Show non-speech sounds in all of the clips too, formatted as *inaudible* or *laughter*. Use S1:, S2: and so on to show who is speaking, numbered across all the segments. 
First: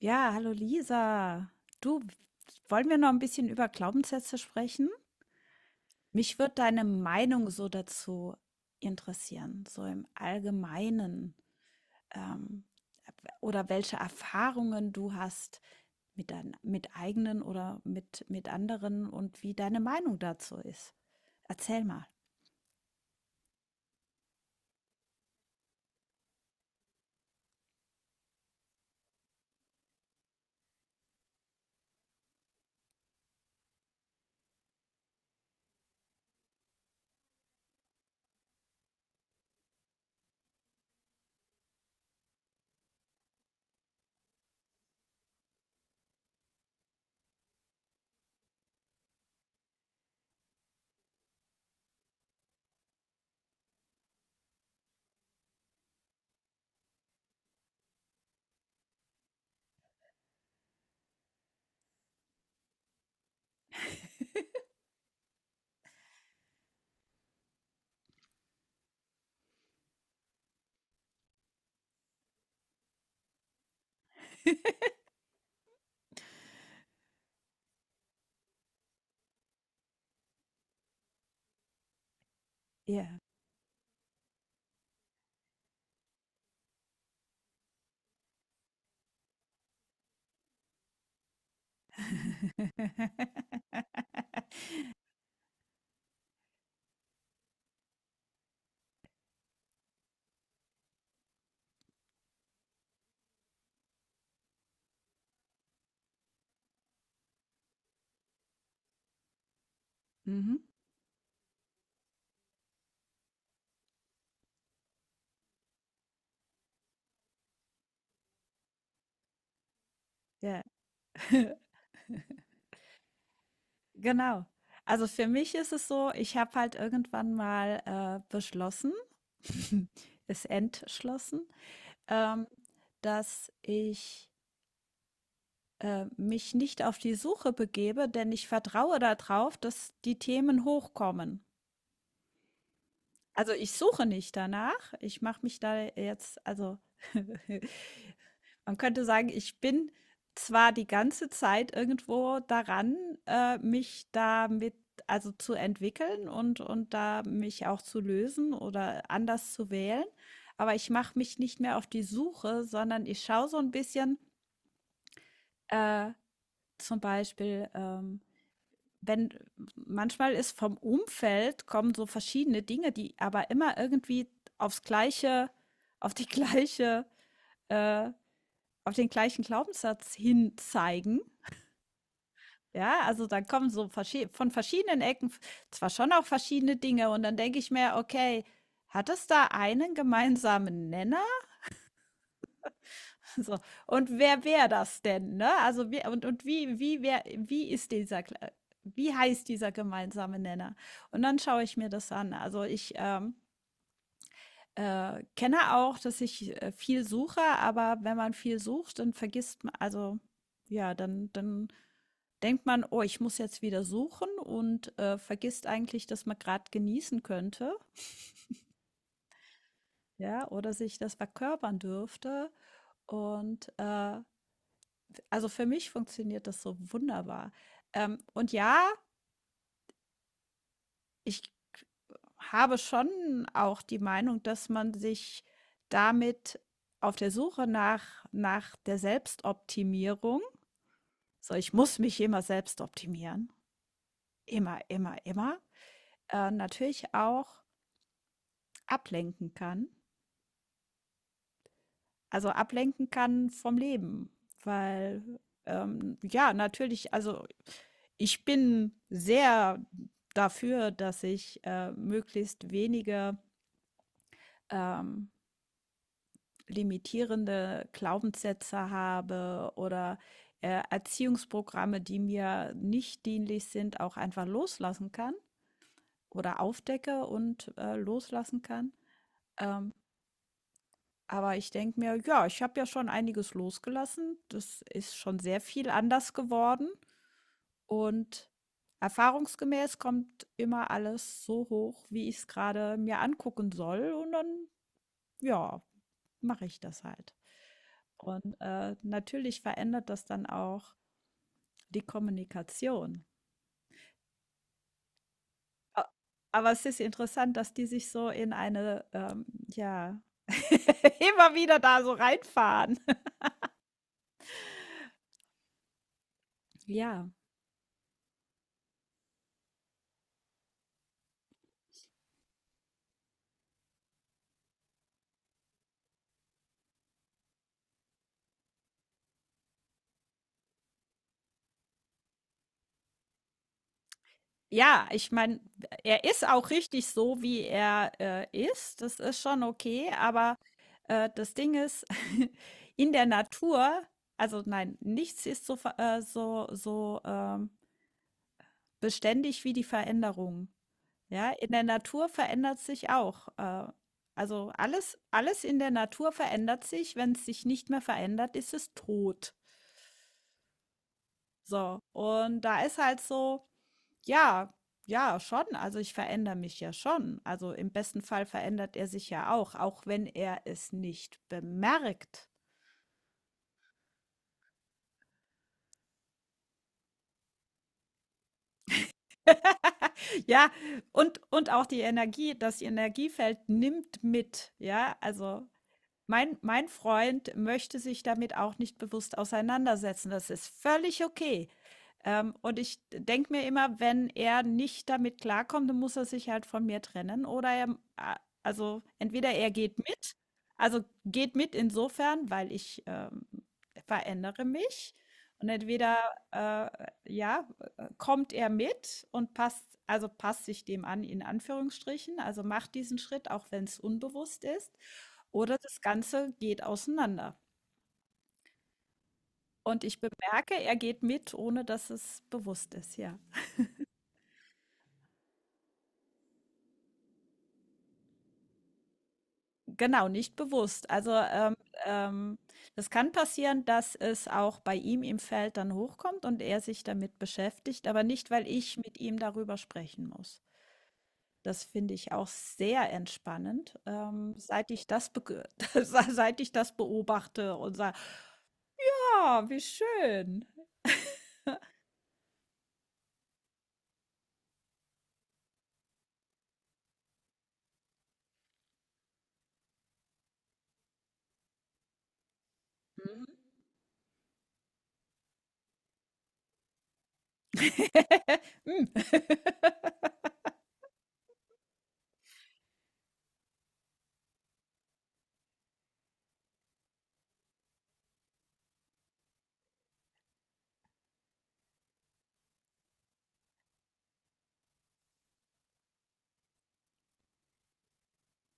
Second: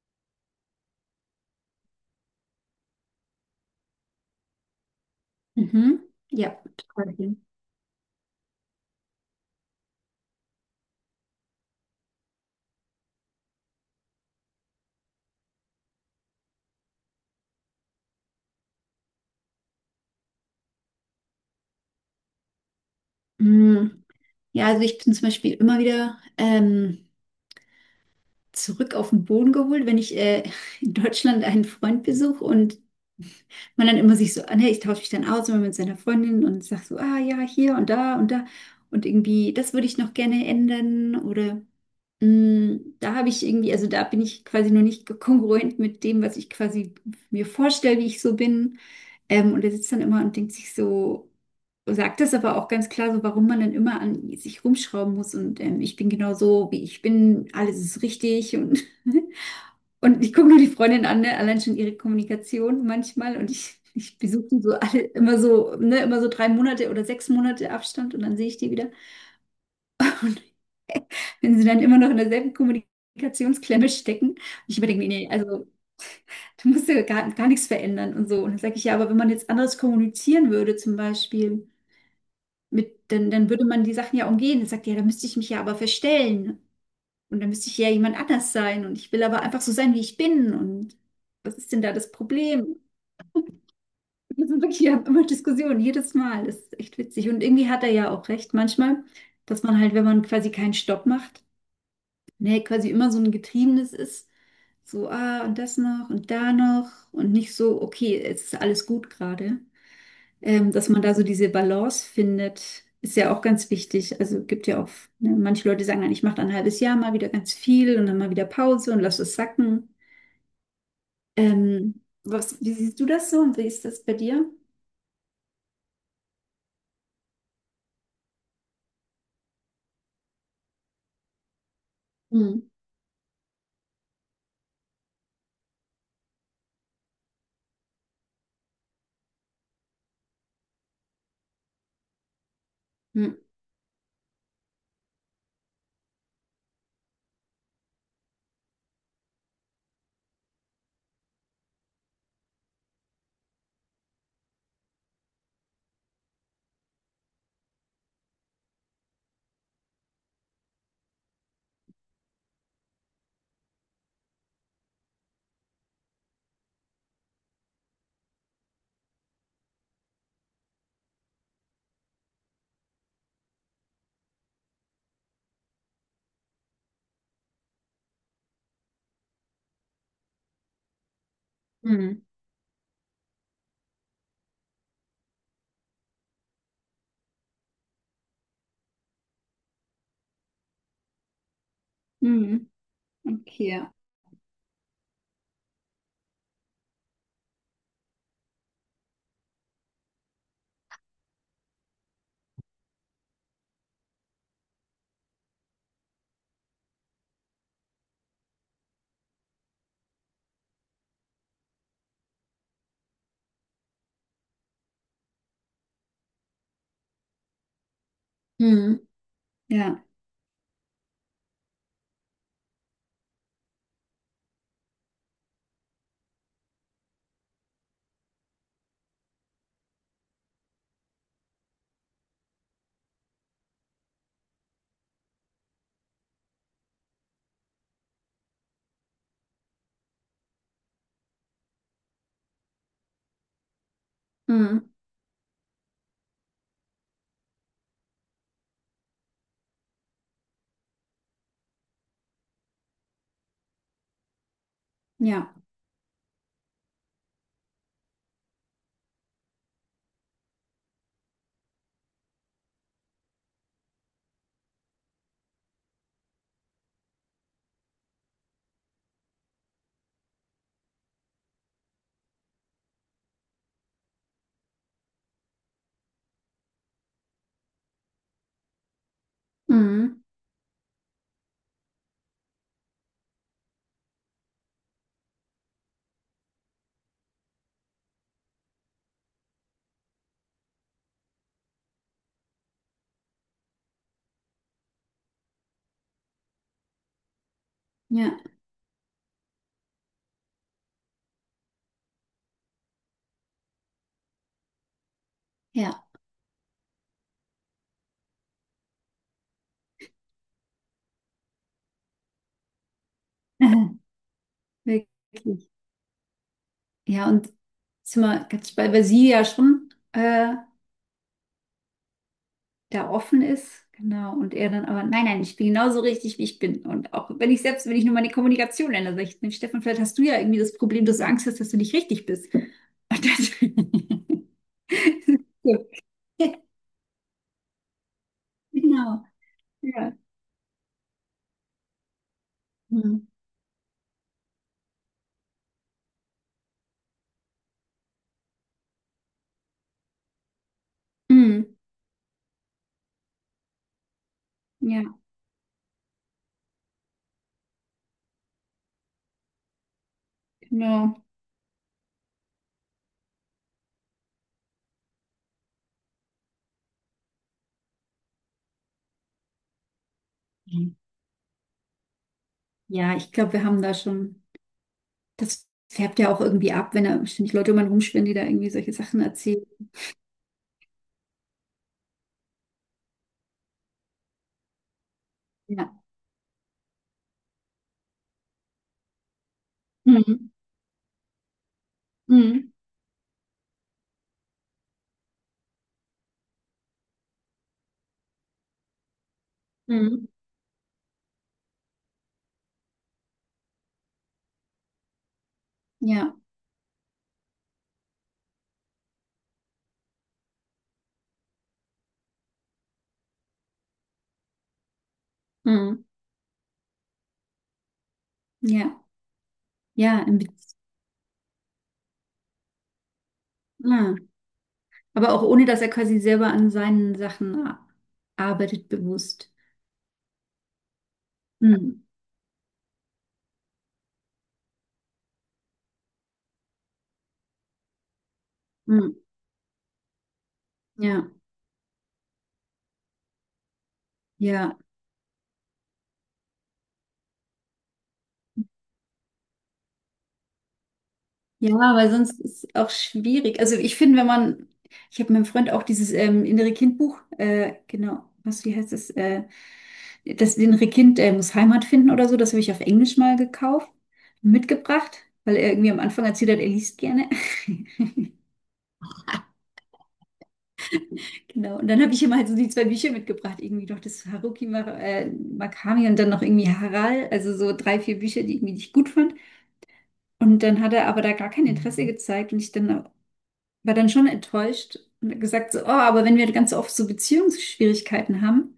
S1: Ja, hallo Lisa. Du, wollen wir noch ein bisschen über Glaubenssätze sprechen?
S2: Mhm.
S1: Mich
S2: Ja,
S1: würde deine
S2: total viel.
S1: Meinung so dazu interessieren, so im Allgemeinen. Ähm, oder welche Erfahrungen du hast mit deinen, mit eigenen oder mit anderen und wie deine Meinung dazu ist. Erzähl mal.
S2: Mm, ja, also ich bin zum Beispiel immer wieder zurück auf den Boden geholt, wenn ich *laughs* in Deutschland einen Freund besuche und man dann immer sich so, ah, nee, ich tausche mich dann aus immer mit seiner Freundin und sag so, ah ja, hier und da und da und irgendwie, das würde ich noch gerne ändern oder mm, da habe ich irgendwie, also da bin ich quasi noch nicht kongruent mit dem, was ich quasi mir vorstelle, wie ich so bin. Und er sitzt dann immer und denkt sich so, so sagt das aber auch ganz klar, so warum man dann immer an sich rumschrauben muss und ich bin genau so, wie ich bin, alles ist richtig und, *laughs* und ich gucke nur die Freundin an, ne? Allein schon ihre Kommunikation manchmal und ich besuche die so alle immer so, ne? Immer so drei Monate oder sechs Monate Abstand und dann sehe ich die wieder, wenn sie dann immer noch in derselben Kommunikationsklemme stecken. Und ich überdenke mir, nee, also du musst ja gar, gar nichts verändern und so. Und dann sage ich ja, aber wenn man jetzt anders kommunizieren würde zum Beispiel. Mit,
S1: Ja.
S2: dann würde man die Sachen ja umgehen. Dann sagt, ja, da müsste ich mich ja aber verstellen. Und dann müsste ich ja jemand anders sein. Und ich will aber einfach so sein, wie ich bin. Und was ist denn da das Problem? *laughs* Wir sind wirklich, wir
S1: *laughs*
S2: haben immer Diskussionen, jedes Mal. Das ist echt witzig. Und irgendwie hat er ja auch recht manchmal, dass man halt, wenn man quasi keinen Stopp macht, ne, quasi immer so ein Getriebenes ist. So, ah, und das noch und da noch. Und nicht so, okay, es ist alles gut gerade.
S1: Mhm.
S2: Dass man da so diese Balance findet, ist ja auch ganz wichtig. Also gibt ja auch, ne, manche Leute sagen dann, ich mache dann ein halbes Jahr mal wieder ganz viel und dann mal wieder Pause und lass es sacken.
S1: Ja. *laughs*
S2: Wie siehst du das so und wie ist das bei
S1: Genau.
S2: dir?
S1: Also für mich ist es so, ich habe halt irgendwann mal beschlossen, *laughs* es entschlossen, ähm,
S2: Hm.
S1: dass ich mich nicht auf die Suche begebe, denn ich vertraue darauf, dass die Themen hochkommen.
S2: Hm.
S1: Also, ich suche nicht danach. Ich mache mich da jetzt also *laughs* man könnte sagen, ich bin zwar die ganze Zeit irgendwo daran, mich damit also zu entwickeln und da mich auch zu lösen oder anders zu wählen, aber ich mache mich nicht mehr auf die Suche, sondern ich schaue so ein bisschen, äh, zum Beispiel, wenn manchmal ist vom Umfeld kommen so verschiedene Dinge, die aber immer irgendwie aufs gleiche, auf die gleiche, äh, auf den gleichen Glaubenssatz hin zeigen.
S2: Hm.
S1: Ja, also dann kommen so von verschiedenen Ecken zwar schon auch verschiedene Dinge und dann denke ich mir, okay, hat es da einen gemeinsamen Nenner.
S2: Hm.
S1: *laughs* So.
S2: Okay. Ja.
S1: Und wer wäre das denn, ne? Also wie, und wie, wie, wer, wie ist dieser, wie heißt dieser gemeinsame Nenner? Und dann schaue ich mir das an. Also ich kenne auch, dass ich viel suche, aber wenn man viel sucht, dann vergisst man, also ja, dann denkt man, oh, ich muss jetzt wieder suchen und vergisst eigentlich, dass man gerade genießen könnte,
S2: Hm. Ja.
S1: ja, oder sich das verkörpern dürfte. Und äh, Also für mich funktioniert das so wunderbar. Und ja, ich habe schon auch die Meinung, dass man sich damit auf der Suche nach der Selbstoptimierung, so ich muss mich immer selbst optimieren,
S2: Hm.
S1: immer, immer, immer, natürlich auch ablenken kann. Also, ablenken kann vom Leben, weil,
S2: Ja.
S1: ja, natürlich also, ich bin sehr dafür, dass ich, möglichst wenige, ähm, limitierende Glaubenssätze habe oder, Erziehungsprogramme, die mir nicht dienlich sind, auch einfach loslassen kann oder aufdecke und, loslassen kann.
S2: Hm.
S1: Aber ich denke mir: „Ja, ich habe ja schon einiges losgelassen. Das ist schon sehr viel anders geworden.“ Und erfahrungsgemäß kommt immer alles so hoch, wie ich es gerade mir angucken soll und dann, ja, mache ich das halt.
S2: Ja.
S1: Und, natürlich verändert das dann auch die Kommunikation. A
S2: Ja.
S1: aber es ist interessant, dass die sich so in eine, ja, *laughs* immer wieder da so reinfahren. *laughs*
S2: *laughs* Wirklich. Ja,
S1: Ja.
S2: und sind wir ganz bei, weil sie ja schon. Da offen ist, genau, und er dann aber, nein, nein, ich bin genauso richtig, wie ich bin. Und auch wenn ich selbst, wenn ich nur meine Kommunikation ändere, sage ich, Stefan, vielleicht hast du ja irgendwie das Problem, dass du Angst hast, dass du nicht richtig bist. Und das, *laughs*
S1: Ja, ich meine,
S2: so.
S1: er ist auch richtig so, wie er, ist. Das
S2: Genau,
S1: ist schon okay,
S2: ja.
S1: aber, das Ding ist, *laughs* in der
S2: Mhm.
S1: Natur also nein, nichts ist so ver so beständig wie die Veränderung. Ja, in
S2: Mhm.
S1: der Natur verändert sich auch. Also
S2: Ja,
S1: alles in der Natur verändert sich. Wenn es sich nicht mehr verändert, ist es tot.
S2: genau.
S1: So, und da ist halt so. Ja, ja, schon. Also ich verändere mich ja schon. Also im besten Fall verändert er sich ja auch, auch wenn er es
S2: Mhm.
S1: nicht bemerkt.
S2: Ja, ich glaube, wir haben da schon, das färbt ja auch irgendwie ab, wenn da ständig Leute um einen rumschwirren, die da irgendwie solche Sachen erzählen.
S1: *laughs* Ja, und auch die Energie, das Energiefeld nimmt mit. Ja, also
S2: Ja.
S1: mein Freund möchte sich damit auch nicht bewusst auseinandersetzen. Das
S2: Mhm.
S1: ist völlig okay.
S2: Mhm.
S1: Und ich denke mir immer, wenn er nicht damit klarkommt, dann muss er sich halt von mir trennen oder er, also entweder er geht
S2: Mhm.
S1: mit, also geht mit insofern, weil ich verändere mich und entweder
S2: Ja.
S1: äh, ja, kommt er mit und passt, also passt sich dem an, in Anführungsstrichen, also macht diesen Schritt, auch wenn es unbewusst ist, oder das
S2: Mhm.
S1: Ganze geht auseinander.
S2: Ja.
S1: Und ich
S2: Ja, im Beziehung.
S1: bemerke, er geht mit, ohne dass es bewusst ist, ja.
S2: Aber auch ohne, dass er quasi selber an seinen Sachen arbeitet, bewusst.
S1: Genau, nicht bewusst. Also,
S2: Hm.
S1: ähm, das kann passieren, dass es auch bei ihm im Feld dann hochkommt und er sich damit beschäftigt, aber nicht, weil ich
S2: Hm.
S1: mit ihm darüber sprechen muss.
S2: Ja,
S1: Das finde ich auch sehr entspannend,
S2: ja,
S1: seit ich das *laughs* seit ich das beobachte und sage, ah, wie schön.
S2: ja, weil sonst ist es auch schwierig. Also ich finde, wenn man, ich habe meinem Freund auch dieses innere Kindbuch, genau, was, wie heißt es, das innere Kind muss Heimat finden oder so, das habe ich auf Englisch mal
S1: Mhm.
S2: gekauft, mitgebracht, weil er irgendwie am Anfang erzählt hat, er liest gerne. *laughs*
S1: *laughs* Mm. *laughs*
S2: Genau. Und dann habe ich immer halt so die zwei Bücher mitgebracht, irgendwie noch das Haruki Mar Murakami und dann noch irgendwie Harald, also so drei, vier Bücher, die irgendwie nicht gut fand. Und dann hat er aber da gar kein Interesse gezeigt und ich dann war dann schon enttäuscht und gesagt so, oh, aber wenn wir ganz oft so Beziehungsschwierigkeiten haben,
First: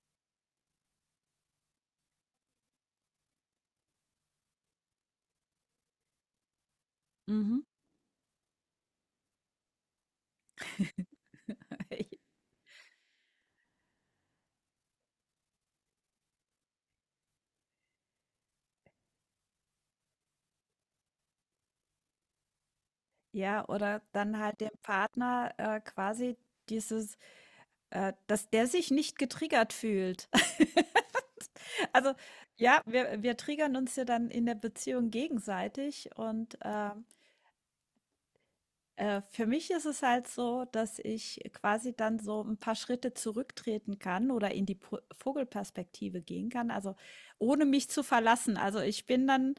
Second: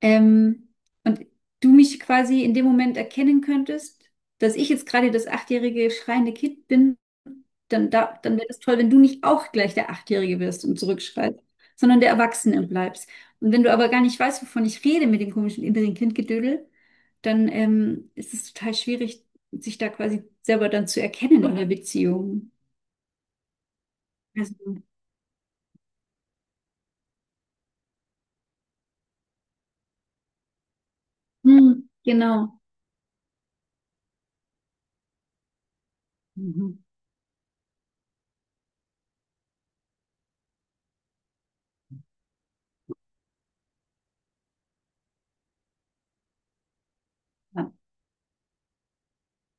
S2: ähm, und du mich quasi in dem Moment erkennen könntest, dass ich jetzt gerade das achtjährige schreiende Kind bin,
S1: Mhm.
S2: dann, da, dann wäre es toll, wenn du nicht auch gleich der Achtjährige wirst und zurückschreist, sondern der
S1: *laughs*
S2: Erwachsene bleibst. Und wenn du aber gar nicht weißt, wovon ich rede mit dem komischen inneren Kindgedödel, dann ist es total schwierig, sich da quasi selber dann zu erkennen in der Beziehung.
S1: Ja, oder dann halt dem
S2: Also,
S1: Partner quasi dieses dass der sich nicht getriggert fühlt. *laughs*
S2: hm,
S1: Also,
S2: genau.
S1: ja, wir triggern uns ja dann in der Beziehung gegenseitig und,
S2: Mhm.
S1: für mich ist es halt so, dass ich quasi dann so ein paar Schritte zurücktreten kann oder in die Po Vogelperspektive gehen kann, also, ohne
S2: Ja.
S1: mich zu verlassen. Also, ich bin dann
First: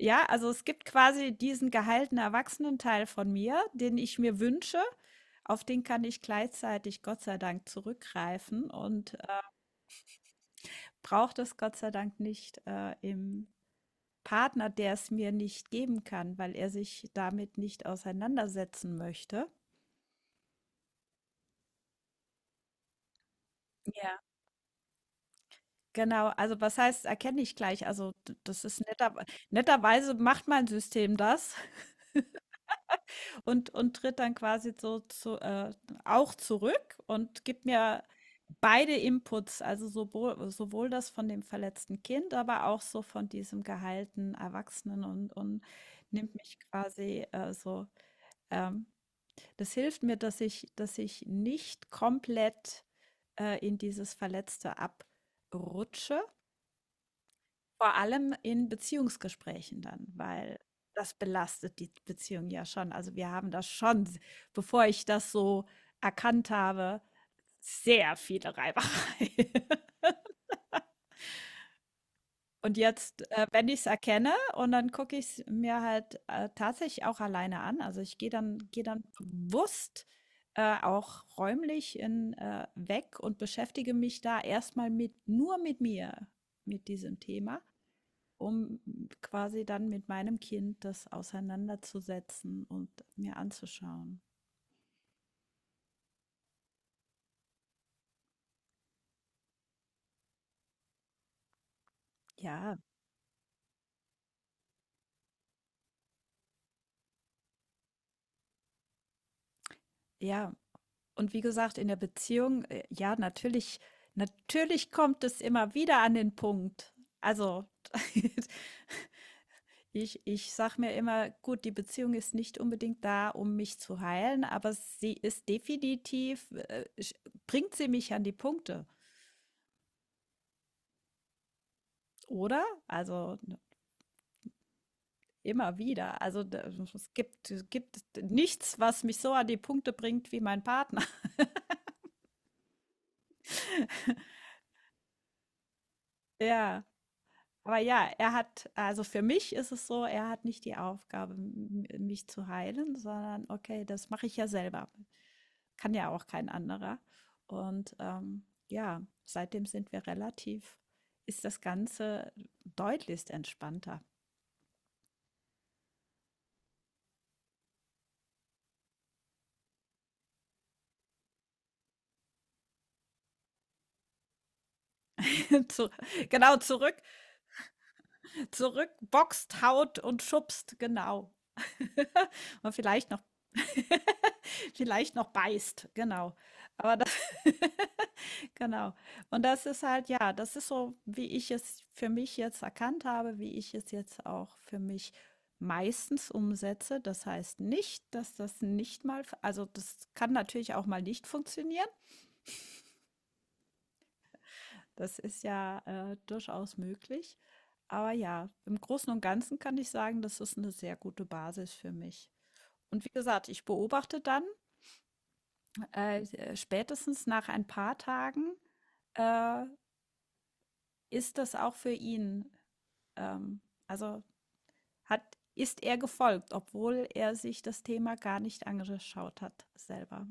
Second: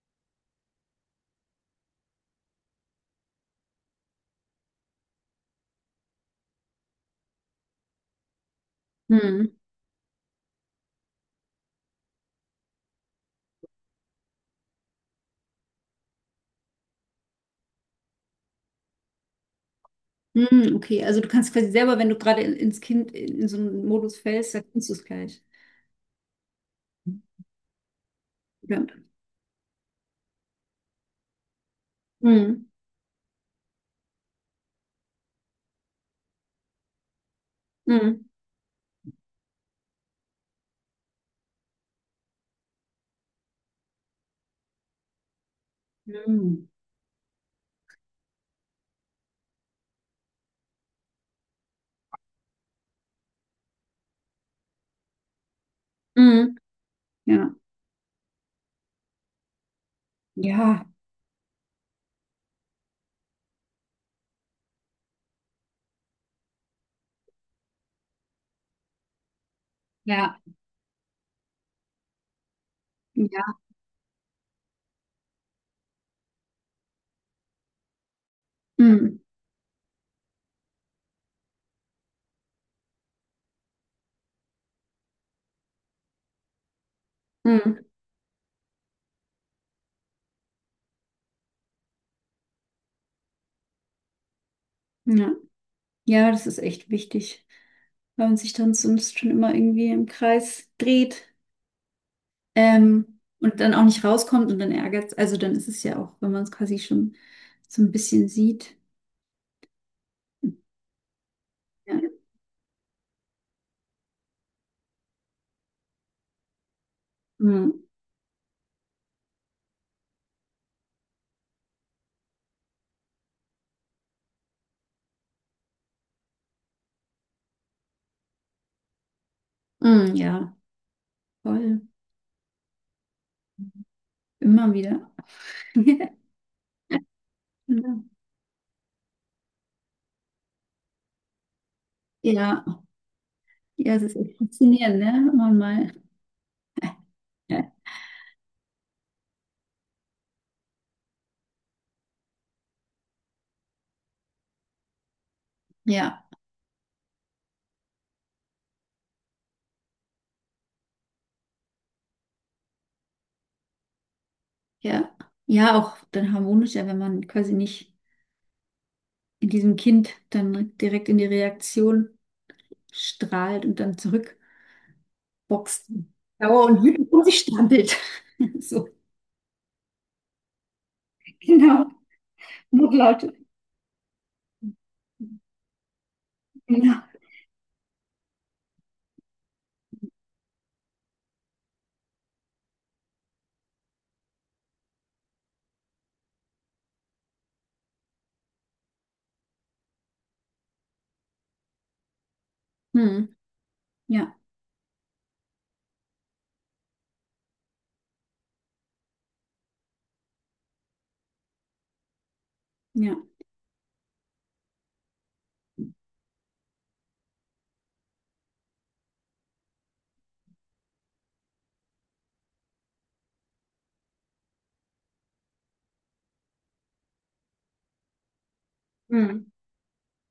S1: ja, also, es gibt quasi diesen geheilten Erwachsenenteil von mir, den ich mir wünsche. Auf den kann ich gleichzeitig Gott sei Dank zurückgreifen und,
S2: Hm.
S1: brauche das Gott sei Dank nicht im Partner, der es mir nicht geben kann, weil er sich damit nicht auseinandersetzen möchte.
S2: Hm, okay, also du kannst quasi selber, wenn du gerade in, ins Kind in so einen
S1: Ja.
S2: Modus fällst, dann kannst du es gleich.
S1: Genau, also was heißt, erkenne ich gleich. Also das
S2: Ja.
S1: ist netter, netterweise macht mein System das
S2: Hm,
S1: *laughs* und tritt dann quasi so zu, auch zurück und gibt mir
S2: hm,
S1: beide Inputs, also sowohl das von dem verletzten Kind, aber auch so von diesem geheilten Erwachsenen und nimmt mich
S2: hm,
S1: quasi so ähm, das hilft mir, dass ich nicht komplett in dieses Verletzte abrutsche.
S2: hm, ja,
S1: Vor allem in Beziehungsgesprächen dann, weil
S2: ja,
S1: das belastet die Beziehung ja schon. Also wir haben das schon, bevor ich das so erkannt habe, sehr viele Reibereien. *laughs*
S2: ja,
S1: Und jetzt,
S2: ja,
S1: wenn ich es erkenne und dann gucke ich es mir halt, tatsächlich auch alleine an. Also, ich gehe dann
S2: hm,
S1: bewusst, auch räumlich in weg und beschäftige mich da erstmal mit nur mit mir, mit diesem Thema,
S2: hm,
S1: um quasi dann mit meinem Kind das auseinanderzusetzen und mir anzuschauen.
S2: ja. Ja, das ist echt wichtig, weil man sich dann sonst schon immer irgendwie im Kreis dreht,
S1: Ja,
S2: und dann auch nicht rauskommt und dann ärgert. Also dann ist es ja auch, wenn man es quasi schon so ein bisschen sieht.
S1: ja. Und wie gesagt, in
S2: Ja,
S1: der Beziehung, ja, natürlich kommt es immer wieder an den Punkt. Also,
S2: hm,
S1: *laughs* ich sage mir immer, gut, die Beziehung ist nicht unbedingt da, um mich zu heilen, aber sie ist definitiv, bringt sie mich an die Punkte,
S2: hm, ja, voll,
S1: oder? Also,
S2: immer wieder.
S1: immer
S2: *laughs*
S1: wieder. Also, es gibt
S2: Genau.
S1: nichts, was mich so an die Punkte bringt wie mein Partner.
S2: Ja. Ja, es ist echt
S1: *laughs*
S2: faszinierend, ne? Wenn man mal.
S1: Ja.
S2: Ja,
S1: Aber ja, er hat, also für mich ist es so, er hat nicht die Aufgabe, mich zu heilen, sondern okay, das mache ich ja selber. Kann ja
S2: ja,
S1: auch kein anderer. Und ja, seitdem sind wir relativ, ist das Ganze deutlichst entspannter.
S2: ja. Ja, auch dann harmonischer, wenn man quasi nicht in diesem Kind dann direkt in die Reaktion strahlt und dann zurückboxt.
S1: *laughs* Zu, genau,
S2: Dauer und
S1: zurück,
S2: wütend um sich strampelt. *laughs* So,
S1: zurück, boxt, haut und schubst, genau.
S2: genau.
S1: *laughs* Und vielleicht noch,
S2: Notlaute.
S1: *laughs* vielleicht noch beißt, genau.
S2: Genau.
S1: Aber Genau. Und das ist halt, ja, das ist so, wie ich es für mich jetzt erkannt habe, wie ich es jetzt auch für mich meistens umsetze. Das heißt nicht, dass das nicht mal, also das kann natürlich auch mal nicht funktionieren.
S2: Hm. Ja,
S1: Das ist ja durchaus möglich. Aber ja, im Großen und Ganzen kann ich sagen, das ist eine sehr gute Basis für mich. Und wie
S2: ja.
S1: gesagt, ich beobachte dann spätestens nach ein paar Tagen, äh, ist das auch für ihn Ähm, also hat, ist er gefolgt, obwohl er sich das Thema gar nicht
S2: Hm.
S1: angeschaut hat selber.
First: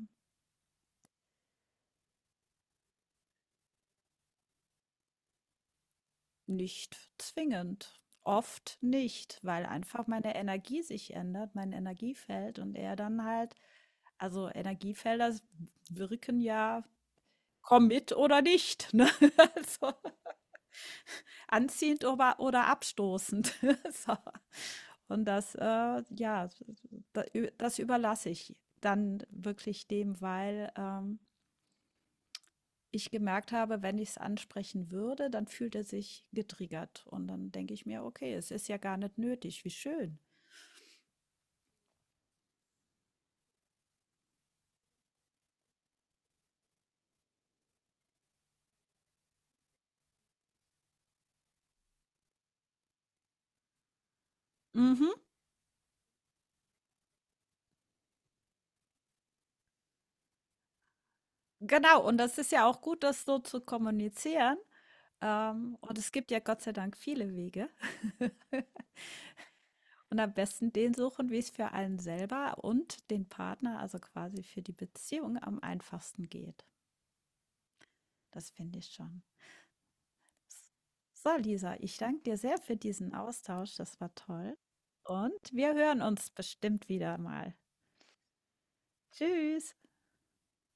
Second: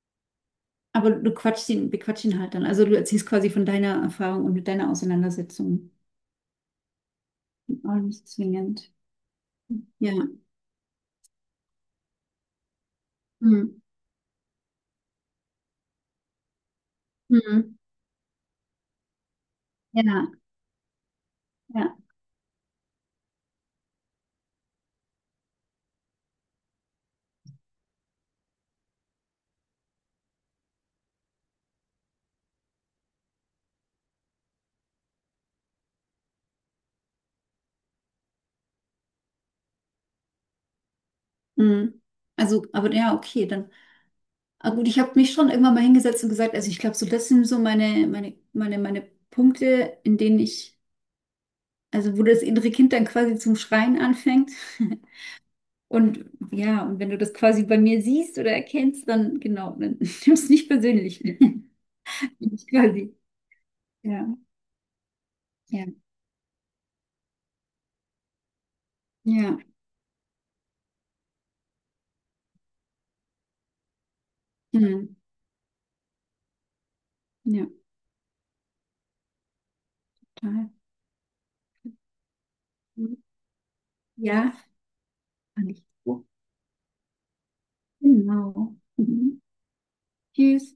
S2: Aber du quatschst ihn, bequatschst ihn halt dann. Also du erzählst quasi von deiner Erfahrung und mit deiner Auseinandersetzung.
S1: Nicht
S2: Auch
S1: zwingend.
S2: nicht
S1: Oft
S2: zwingend.
S1: nicht, weil einfach
S2: Ja.
S1: meine Energie sich ändert, mein Energiefeld und er dann halt,
S2: Hm.
S1: also Energiefelder wirken ja
S2: Hm.
S1: komm mit oder nicht. Ne? *laughs* Also,
S2: Ja, ja.
S1: anziehend oder abstoßend. *laughs* so. Und das, ja, da- das überlasse ich dann wirklich dem, weil ich gemerkt habe, wenn ich es ansprechen würde, dann fühlt er sich getriggert. Und dann denke ich mir, okay, es ist ja gar nicht nötig, wie schön.
S2: Mhm. Also, aber ja, okay, dann. Ah, gut, ich habe mich schon irgendwann mal hingesetzt und gesagt, also ich glaube, so das sind so meine Punkte, in denen ich, also wo das innere Kind dann quasi zum Schreien anfängt. *laughs*
S1: Mhm.
S2: Und ja, und wenn du das quasi bei mir siehst oder erkennst, dann genau, dann *laughs* nimmst du es nicht persönlich. *laughs*
S1: Genau, und das ist ja
S2: Ich
S1: auch gut,
S2: quasi.
S1: das so zu
S2: Ja,
S1: kommunizieren.
S2: ja,
S1: Und es gibt ja Gott sei Dank viele Wege. *laughs*
S2: ja,
S1: Und am besten den suchen, wie es für einen selber und den Partner, also quasi für die
S2: mhm.
S1: Beziehung am einfachsten geht.
S2: Ja,
S1: Das finde ich schon.
S2: total.
S1: So, Lisa, ich danke dir sehr für diesen Austausch. Das war
S2: Ja,
S1: toll. Und
S2: fand
S1: wir
S2: ich.
S1: hören uns bestimmt wieder mal.
S2: Genau. Mhm.
S1: Tschüss.
S2: Tschüss.